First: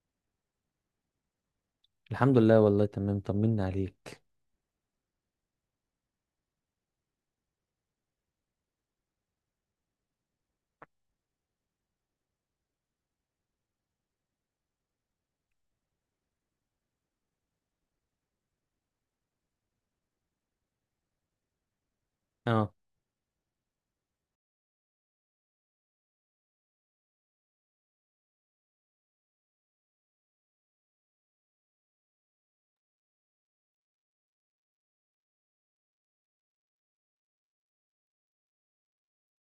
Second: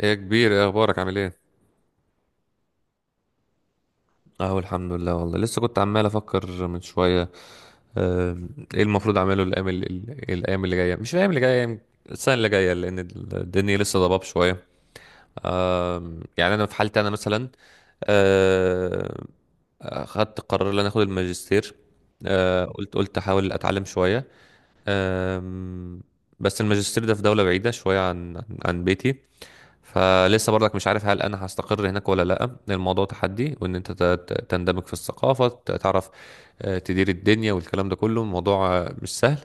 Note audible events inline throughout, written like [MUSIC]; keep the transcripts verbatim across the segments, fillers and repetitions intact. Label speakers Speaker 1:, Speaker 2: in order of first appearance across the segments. Speaker 1: ايه يا كبير، ايه اخبارك؟ عامل ايه؟
Speaker 2: الحمد لله، والله تمام، طمنا عليك.
Speaker 1: اهو الحمد لله، والله لسه كنت عمال افكر من شويه. آم، ايه المفروض اعمله الايام ال- ال- الايام اللي جايه، مش الايام اللي جايه، يعني السنه اللي جايه، لان الدنيا لسه ضباب شويه. يعني انا في حالتي انا مثلا، آه، اخدت قرار ان انا اخد الماجستير. آه،
Speaker 2: اه
Speaker 1: قلت قلت احاول اتعلم شويه. آم، بس الماجستير ده في دوله بعيده شويه عن عن عن بيتي. فلسه برضك مش عارف هل انا هستقر هناك ولا لا، الموضوع تحدي، وان انت ت- ت- تندمج في الثقافة، ت- تعرف، آه، تدير الدنيا والكلام ده كله، الموضوع آه، مش سهل.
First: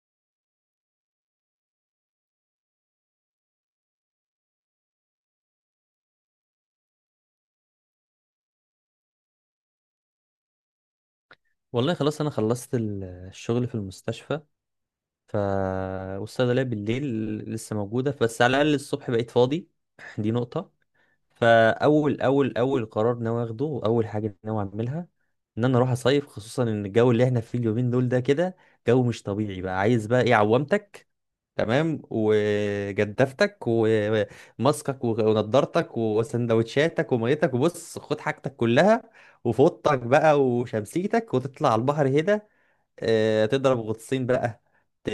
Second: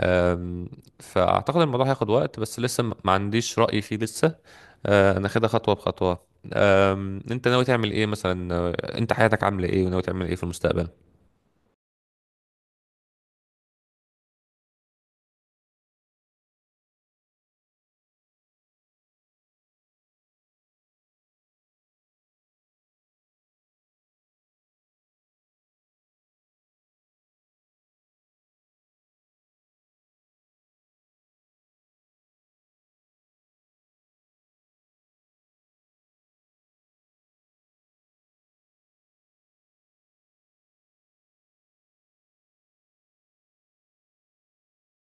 Speaker 1: آم، فاعتقد الموضوع هياخد وقت، بس لسه م- ما عنديش رأي فيه لسه. آه، انا خدها خطوة بخطوة. آم، انت ناوي تعمل ايه مثلا؟ آه، انت حياتك عاملة ايه، وناوي تعمل ايه في المستقبل؟
Speaker 2: والله، خلاص. انا خلصت ال- الشغل في المستشفى. ف والصيدليه بالليل لسه موجوده، بس على الاقل الصبح بقيت فاضي. [CLEARS THROAT] [LAUGHS] دي نقطه. فاول اول اول قرار ناوي اخده، واول حاجه ناوي اعملها، ان انا اروح اصيف، خصوصا ان الجو اللي احنا فيه اليومين دول ده كده جو مش طبيعي. بقى عايز بقى ايه؟ عوامتك تمام، وجدافتك، وماسكك، ونضارتك، وسندوتشاتك، وميتك، وبص خد حاجتك كلها، وفوطك بقى وشمسيتك، وتطلع على البحر هنا. آه، تضرب غطسين بقى. ت-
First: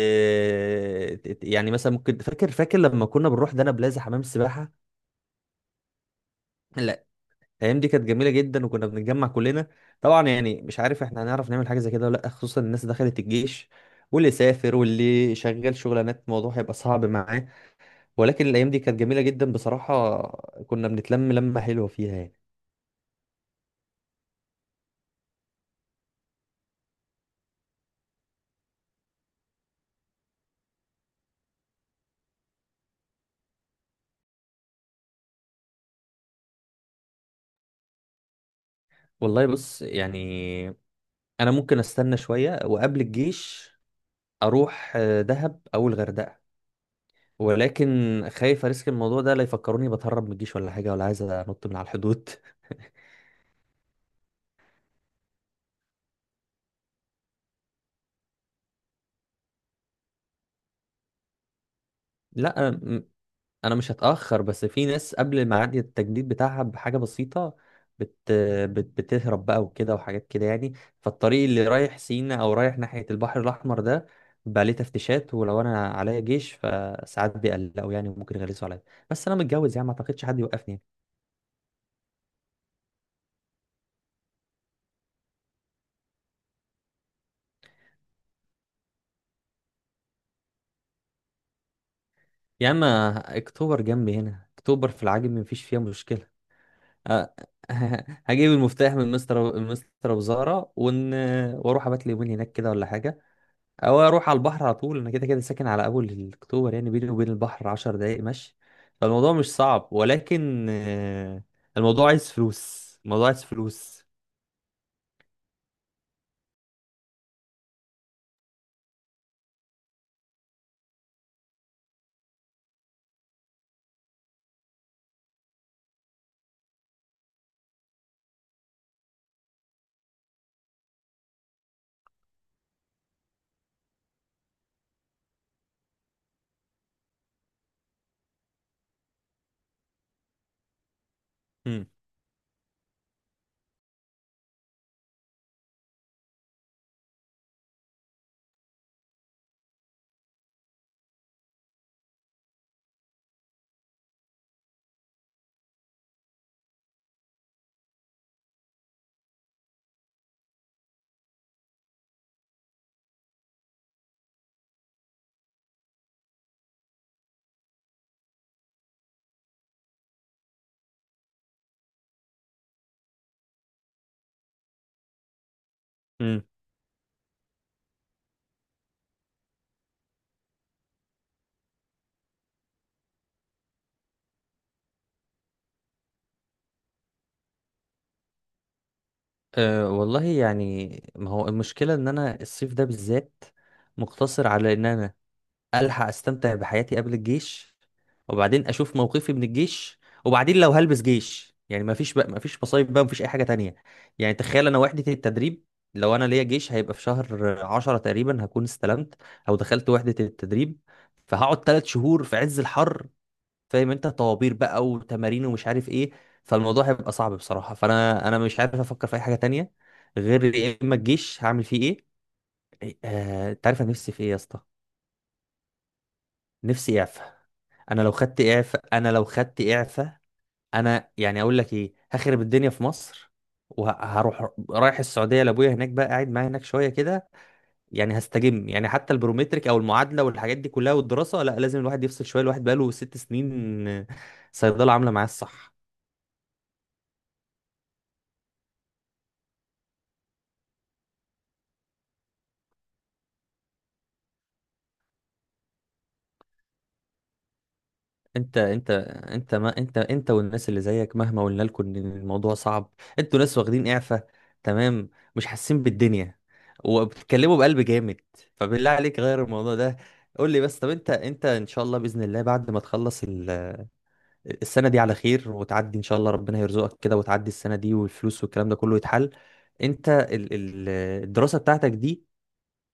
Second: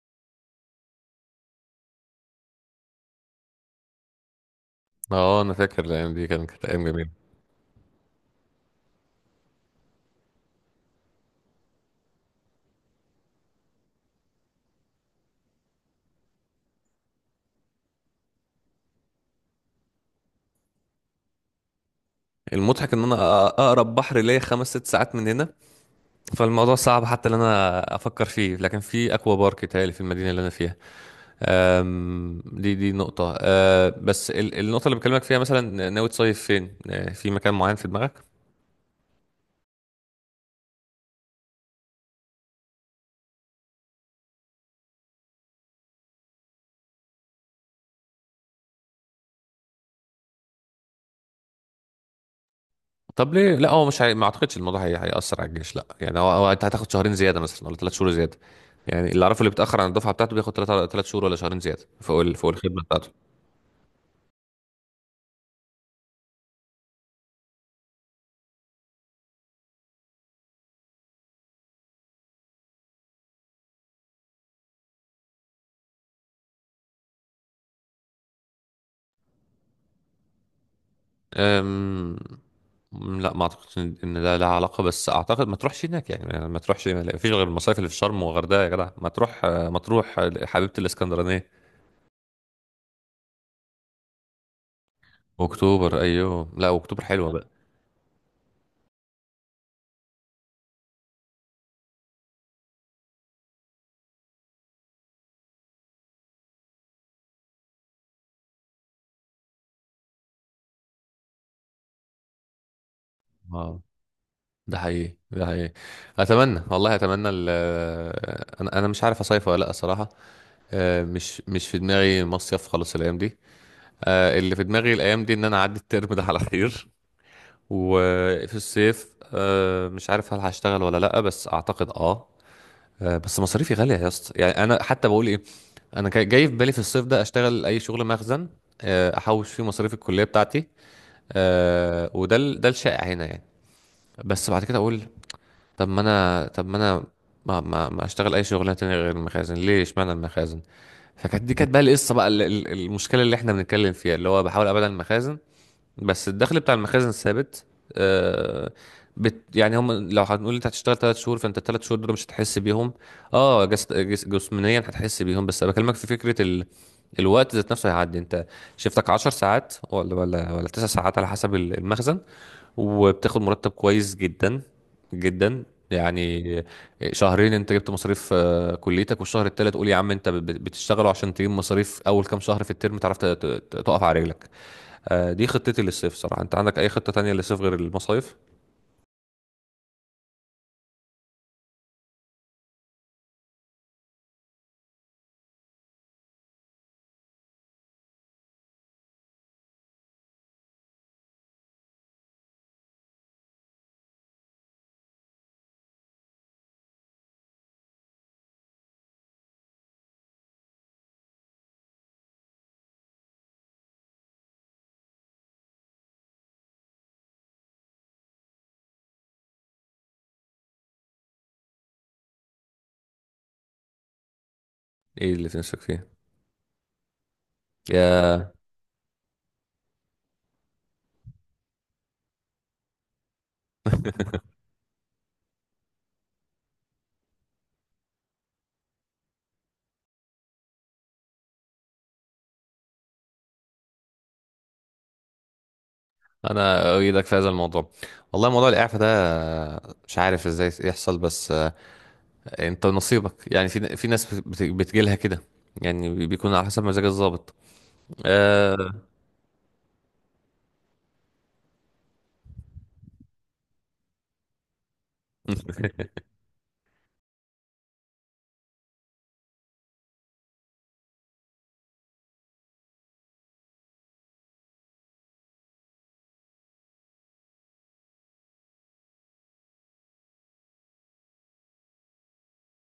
Speaker 2: ت- يعني مثلا ممكن، فاكر فاكر لما كنا بنروح دهب بلازا حمام السباحة؟
Speaker 1: اه، انا فاكر الايام دي، كانت كانت ايام
Speaker 2: لا،
Speaker 1: جميله.
Speaker 2: الايام دي كانت جميلة جدا، وكنا بنتجمع كلنا. طبعا يعني مش عارف احنا هنعرف نعمل حاجة زي كده ولا لا، خصوصا الناس دخلت الجيش، واللي سافر، واللي شغال شغلانات، الموضوع هيبقى صعب معاه. ولكن الايام دي كانت جميله جدا بصراحه، كنا بنتلم لمه حلوه فيها يعني.
Speaker 1: المضحك ان انا أ- اقرب بحر ليا خمس ست ساعات من هنا، فالموضوع صعب حتى ان انا افكر فيه، لكن في اكوا بارك تهيألي في المدينه اللي انا فيها. أم، دي دي نقطه. أه، بس ال- النقطه اللي بكلمك فيها، مثلا ناوي تصيف فين؟ أه، في مكان معين في دماغك؟
Speaker 2: والله بص، يعني انا ممكن استنى شويه. وقبل الجيش اروح آه، دهب او الغردقه، ولكن خايف اريسك الموضوع ده، لا يفكروني بتهرب من الجيش ولا حاجه، ولا عايز انط من على الحدود.
Speaker 1: طب ليه لا؟ هو مش هي... ما اعتقدش الموضوع هي... هيأثر على الجيش، لا يعني هو... هو انت هتاخد شهرين زياده مثلا ولا ثلاث شهور زياده. يعني اللي اعرفه، اللي بيتأخر عن الدفعه بتاعته بياخد ثلاث ثلاث شهور ولا شهرين زياده فوق
Speaker 2: [LAUGHS]
Speaker 1: ال... فوق
Speaker 2: لا،
Speaker 1: الخدمه بتاعته.
Speaker 2: انا مش هتاخر، بس في ناس قبل ميعاد التجديد بتاعها بحاجه بسيطه بت... بت... بتهرب بقى، وكده، وحاجات كده يعني. فالطريق اللي رايح سينا او رايح ناحيه البحر الاحمر ده بقى ليه تفتيشات، ولو انا عليا جيش فساعات بيقلقوا يعني، وممكن يغلسوا عليا. بس انا متجوز، يعني ما اعتقدش حد يوقفني.
Speaker 1: أم... لا، ما اعتقدش ان إن ده لها علاقه، بس اعتقد ما تروحش هناك، يعني يعني ما تروحش، ما فيش غير المصايف اللي في شرم والغردقه، يا جدع ما تروح ما تروح حبيبه الاسكندرانيه.
Speaker 2: يعني يا عم، اكتوبر جنبي هنا، اكتوبر في العجمي مفيش فيها
Speaker 1: اكتوبر،
Speaker 2: مشكله.
Speaker 1: ايوه، لا اكتوبر حلوه
Speaker 2: أه،
Speaker 1: بقى.
Speaker 2: [LAUGHS] هجيب المفتاح من مستر مستر وزاره ون... واروح ابات لي يومين هناك كده ولا حاجه، او اروح على البحر على طول. انا كده كده ساكن على اول اكتوبر، يعني بيني وبين البحر عشر دقايق مشي. فالموضوع مش صعب، ولكن آه، الموضوع عايز فلوس، الموضوع عايز
Speaker 1: اه،
Speaker 2: فلوس.
Speaker 1: ده حقيقي، ده حقيقي. اتمنى والله، اتمنى ال... انا انا مش عارف اصيف ولا لا الصراحه. آه، مش مش في دماغي مصيف خالص الايام دي. آه، اللي في دماغي الايام دي ان انا اعدي الترم ده على خير، وفي الصيف آه، مش عارف هل هشتغل ولا لا، بس اعتقد اه. آه، بس مصاريفي غالية يا اسطى، يعني انا حتى بقول ايه، انا كا- جاي في بالي في الصيف ده اشتغل اي شغل مخزن، آه، احوش فيه مصاريف الكلية بتاعتي،
Speaker 2: امم
Speaker 1: آه، وده ال- ده الشائع هنا يعني. بس بعد كده اقول، طب ما انا طب ما انا ما ما, ما اشتغل اي شغلانه تانية غير المخازن؟ ليه اشمعنى المخازن؟ فكانت دي، كانت بقى القصة بقى، ال- ال- المشكلة اللي احنا بنتكلم فيها، اللي هو بحاول ابعد عن المخازن. بس الدخل بتاع المخازن ثابت. آه بت يعني، هم لو هنقول انت هتشتغل ثلاث شهور، فانت الثلاث شهور دول مش هتحس بيهم. اه جس جس جسمانيا هتحس بيهم، بس انا بكلمك في فكره ال... الوقت ذات نفسه هيعدي. انت شفتك 10 ساعات ولا ولا ولا 9 ساعات على حسب ال- المخزن، وبتاخد مرتب كويس جدا جدا
Speaker 2: امم
Speaker 1: يعني. شهرين انت جبت مصاريف آه، كليتك، والشهر التالت قول يا عم انت بت- بتشتغله عشان تجيب مصاريف اول كام شهر في الترم، تعرف ت- ت- تقف على رجلك. آه، دي خطتي للصيف صراحة، انت عندك اي خطة تانية للصيف غير المصايف؟
Speaker 2: أه والله، يعني ما هو المشكلة ان انا الصيف ده بالذات مقتصر على ان انا الحق استمتع بحياتي قبل الجيش، وبعدين اشوف موقفي من الجيش. وبعدين لو هلبس جيش يعني ما فيش بقى، ما فيش مصايب بقى، ما فيش اي حاجه تانية. يعني تخيل، انا وحده التدريب لو انا ليا جيش هيبقى في شهر عشرة تقريبا، هكون استلمت او دخلت وحده التدريب، فهقعد ثلاث شهور في عز الحر، فاهم؟ انت طوابير بقى، وتمارين، ومش عارف ايه. فالموضوع هيبقى صعب بصراحه. فانا انا مش عارف افكر في اي حاجه تانية غير يا اما الجيش هعمل فيه ايه. إيه، آه، انت عارف انا نفسي في ايه يا اسطى؟
Speaker 1: ايه اللي تنسك فيه؟
Speaker 2: نفسي اعفى. انا لو خدت
Speaker 1: يا
Speaker 2: اعفاء، انا لو خدت اعفاء، انا يعني اقول لك ايه، هخرب الدنيا في مصر، وهروح رايح السعوديه لابويا، هناك بقى قاعد معايا هناك شويه كده. يعني هستجم، يعني حتى البرومتريك او المعادله والحاجات دي كلها والدراسه، لا، لازم الواحد يفصل شويه. الواحد بقاله ست سنين آه، صيدله، عامله معاه الصح.
Speaker 1: انا اؤيدك في هذا الموضوع. والله موضوع الاعفاء ده آه، مش عارف ازاي يحصل، بس آه، انت نصيبك يعني، في في ناس بت- بتجيلها كده، يعني بي- بيكون على حسب مزاج الضابط.
Speaker 2: انت انت
Speaker 1: آه،
Speaker 2: انت ما انت انت والناس اللي زيك مهما قلنا لكم ان الموضوع صعب، انتوا ناس واخدين اعفاء، تمام، مش حاسين بالدنيا، وبتتكلموا بقلب جامد. فبالله عليك غير الموضوع ده. قول لي بس، طب انت انت ان شاء الله باذن الله، بعد ما تخلص ال- السنه دي على خير، وتعدي ان شاء الله ربنا يرزقك كده، وتعدي السنه دي والفلوس والكلام ده كله يتحل، انت ال- ال- الدراسه بتاعتك دي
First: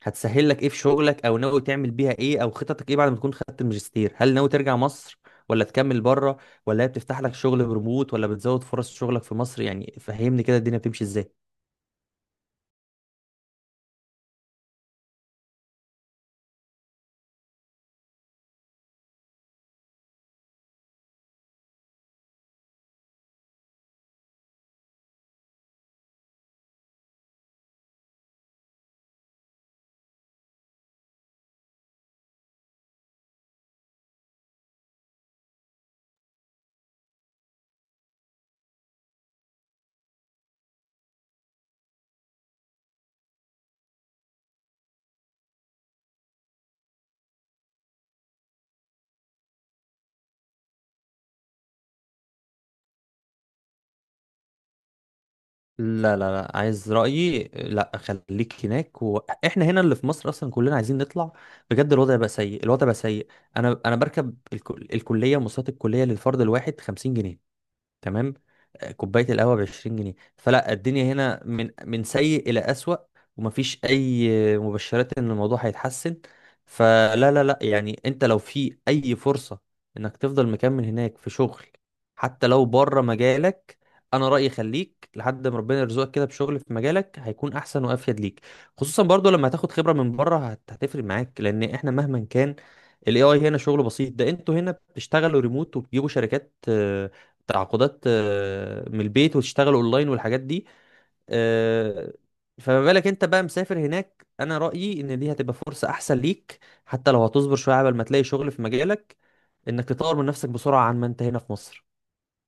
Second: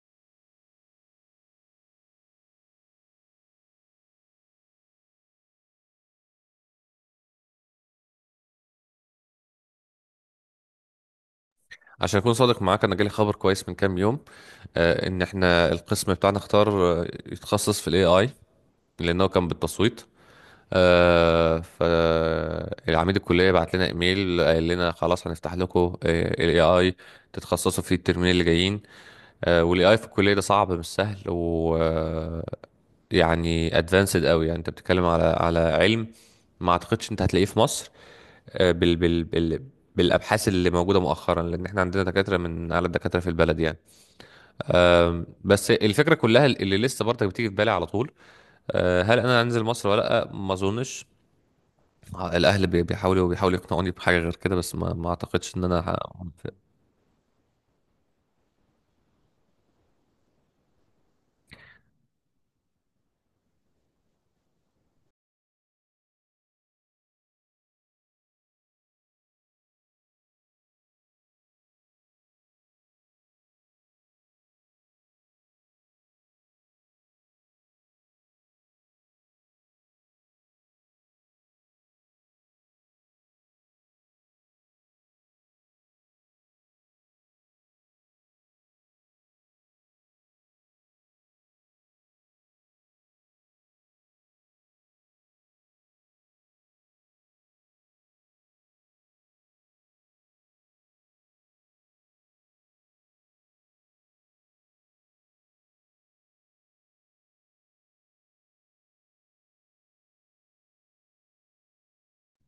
Speaker 2: هتسهل لك ايه في شغلك؟ او ناوي تعمل بيها ايه؟ او خططك ايه بعد ما تكون خدت الماجستير؟ هل ناوي ترجع مصر، ولا تكمل بره، ولا هي بتفتح لك شغل بريموت، ولا بتزود فرص شغلك في مصر؟ يعني فهمني كده الدنيا بتمشي ازاي.
Speaker 1: عشان اكون صادق معاك، انا جالي خبر كويس من كام يوم، آه، ان احنا القسم بتاعنا اختار آه، يتخصص في الاي اي، لانه كان بالتصويت. آه فالعميد الكلية بعت لنا ايميل، قال لنا خلاص هنفتح لكم الاي اي تتخصصوا فيه الترمين اللي جايين. آه والاي اي في الكلية ده صعب، مش سهل، و آه، يعني ادفانسد قوي، يعني انت بتتكلم على على علم ما اعتقدش انت هتلاقيه في مصر، آه، بال بال بال بالابحاث اللي موجوده مؤخرا، لان احنا عندنا دكاتره من اعلى الدكاتره في البلد يعني. أم، بس الفكره كلها اللي لسه برضك بتيجي في بالي على طول، آه، هل انا هنزل مصر ولا لا؟ ما اظنش. آه، الاهل بي- بيحاولوا بيحاولوا يقنعوني بحاجه غير كده، بس ما, ما اعتقدش ان انا ه...
Speaker 2: لا لا لا، عايز رأيي؟ لا، خليك هناك. واحنا هنا اللي في مصر اصلا كلنا عايزين نطلع، بجد. الوضع بقى سيء، الوضع بقى سيء. انا انا بركب الكل... الكليه، مواصلات الكليه للفرد الواحد خمسين جنيه، تمام، آه، كوبايه القهوه ب عشرين جنيه. فلا الدنيا هنا من من سيء الى اسوأ، ومفيش اي مبشرات ان الموضوع هيتحسن. فلا لا لا، يعني انت لو في اي فرصه انك تفضل مكمل هناك في شغل، حتى لو بره مجالك، انا رايي خليك لحد ما ربنا يرزقك كده بشغل في مجالك، هيكون احسن وافيد ليك. خصوصا برضو لما هتاخد خبره من بره، هت- هتفرق معاك، لان احنا مهما كان الاي اي هنا شغله بسيط. ده انتوا هنا بتشتغلوا ريموت، وبتجيبوا شركات، آه، تعاقدات، آه، من البيت، وتشتغل اونلاين والحاجات دي. آه، فما بالك انت بقى مسافر هناك؟ انا رأيي ان دي هتبقى فرصة احسن ليك، حتى لو هتصبر شوية قبل ما تلاقي شغل في مجالك، انك تطور من نفسك بسرعة عن ما انت هنا في مصر.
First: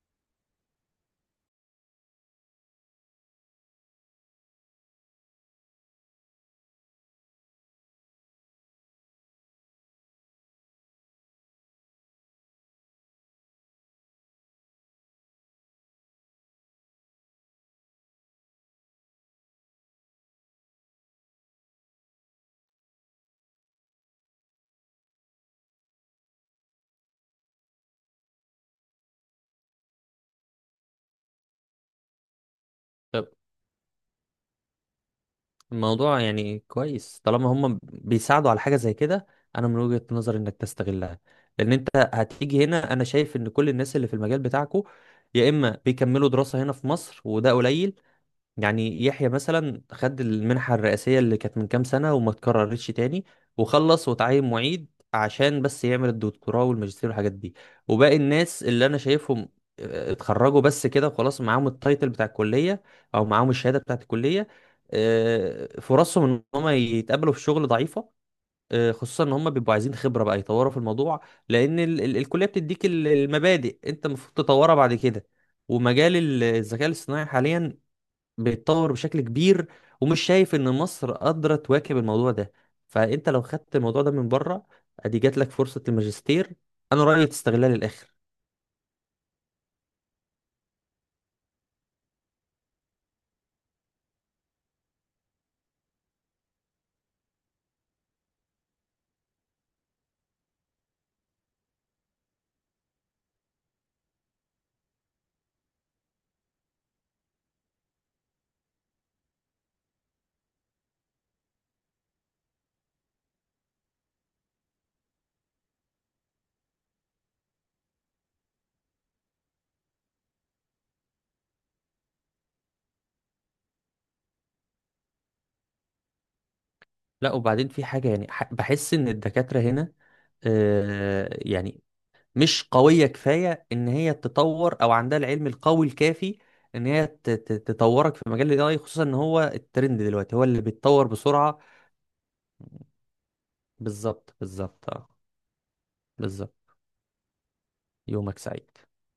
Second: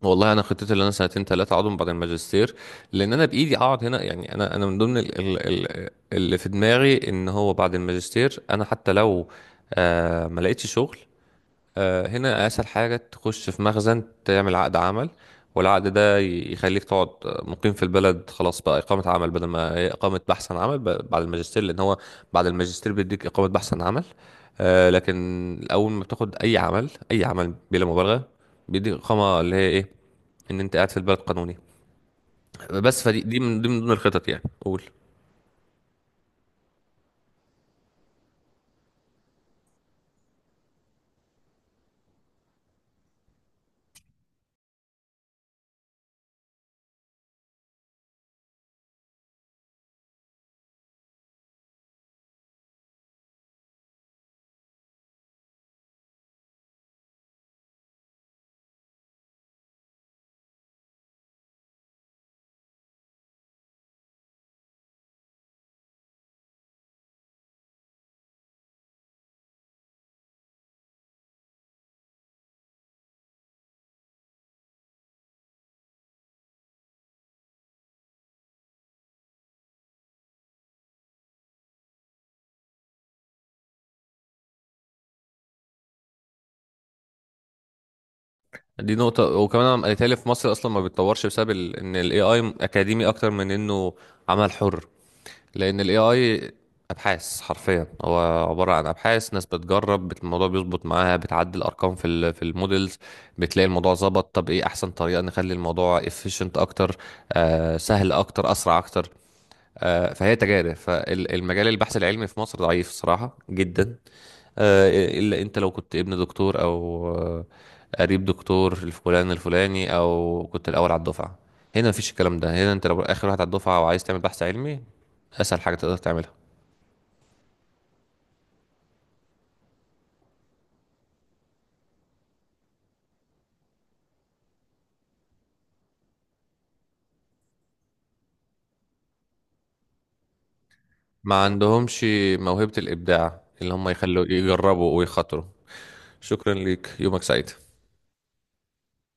Speaker 1: والله انا خطتي اللي انا سنتين ثلاثه اقعدهم بعد الماجستير، لان انا بايدي اقعد هنا، يعني انا انا من ضمن ال... ال... ال... اللي في دماغي ان هو بعد الماجستير، انا حتى لو آه ما لقيتش شغل، آه، هنا اسهل حاجه تخش في مخزن، تعمل عقد عمل، والعقد ده ي- يخليك تقعد مقيم في البلد، خلاص بقى اقامه عمل بدل ما هي اقامه بحث عن عمل ب- بعد الماجستير، لان هو بعد الماجستير بيديك اقامه بحث عن عمل. آه، لكن اول ما بتاخد اي عمل، اي عمل بلا مبالغه، بيديك اقامه اللي هي ايه، ان انت قاعد في البلد قانوني. بس فدي
Speaker 2: طب
Speaker 1: دي من دي من ضمن الخطط، يعني قول.
Speaker 2: الموضوع يعني كويس، طالما هم بيساعدوا على حاجة زي كده، انا من وجهة نظري انك تستغلها. لان انت هتيجي هنا، انا شايف ان كل الناس اللي في المجال بتاعكو يا اما بيكملوا دراسة هنا في مصر، وده قليل، يعني يحيى مثلا خد المنحة الرئاسية اللي كانت من كام سنة وما اتكررتش تاني، وخلص وتعين معيد عشان بس يعمل الدكتوراه والماجستير والحاجات دي. وباقي الناس اللي انا شايفهم آه، اتخرجوا بس كده وخلاص، معاهم التايتل بتاع الكلية او معاهم الشهادة بتاعت الكلية. آه، فرصهم ان هم يتقابلوا في شغل ضعيفة، آه، خصوصا ان هم بيبقوا عايزين خبرة بقى يطوروا في الموضوع، لان ال- ال- الكلية بتديك ال- المبادئ، انت المفروض تطورها بعد كده. ومجال الذكاء الاصطناعي حاليا بيتطور بشكل كبير، ومش شايف ان مصر قادره تواكب الموضوع ده. فانت لو خدت الموضوع ده من بره، ادي جات لك فرصه الماجستير، انا رايي تستغلها للاخر.
Speaker 1: دي نقطة، وكمان انا قالت لي في مصر اصلا ما بيتطورش، بسبب ال- ان الاي اي اكاديمي اكتر من انه عمل حر. لان الاي اي ابحاث حرفيا، هو عباره عن ابحاث، ناس بتجرب، بت- الموضوع بيظبط معاها، بتعدل ارقام في ال في المودلز، بتلاقي الموضوع ظبط، طب ايه احسن طريقه نخلي الموضوع efficient اكتر، آه سهل اكتر، اسرع اكتر. آه فهي تجارب، فالمجال، البحث العلمي في مصر ضعيف صراحه جدا، آه، الا انت لو كنت ابن دكتور او آه، قريب دكتور الفلان الفلاني، او كنت الاول على الدفعه. هنا مفيش الكلام ده، هنا انت لو اخر واحد على الدفعه وعايز تعمل بحث علمي، اسهل حاجه تقدر تعملها.
Speaker 2: لا، وبعدين في حاجه يعني، ح- بحس ان الدكاتره هنا آه يعني مش قويه كفايه ان هي تطور، او عندها العلم القوي الكافي ان هي ت- ت- تطورك في مجال الاي اي، خصوصا ان هو الترند دلوقتي هو اللي بيتطور
Speaker 1: ما
Speaker 2: بسرعه.
Speaker 1: عندهمش موهبه الابداع اللي هم يخلوا
Speaker 2: بالظبط، بالظبط،
Speaker 1: يجربوا
Speaker 2: اه،
Speaker 1: ويخاطروا. شكرا
Speaker 2: بالظبط.
Speaker 1: ليك، يومك سعيد.
Speaker 2: يومك سعيد.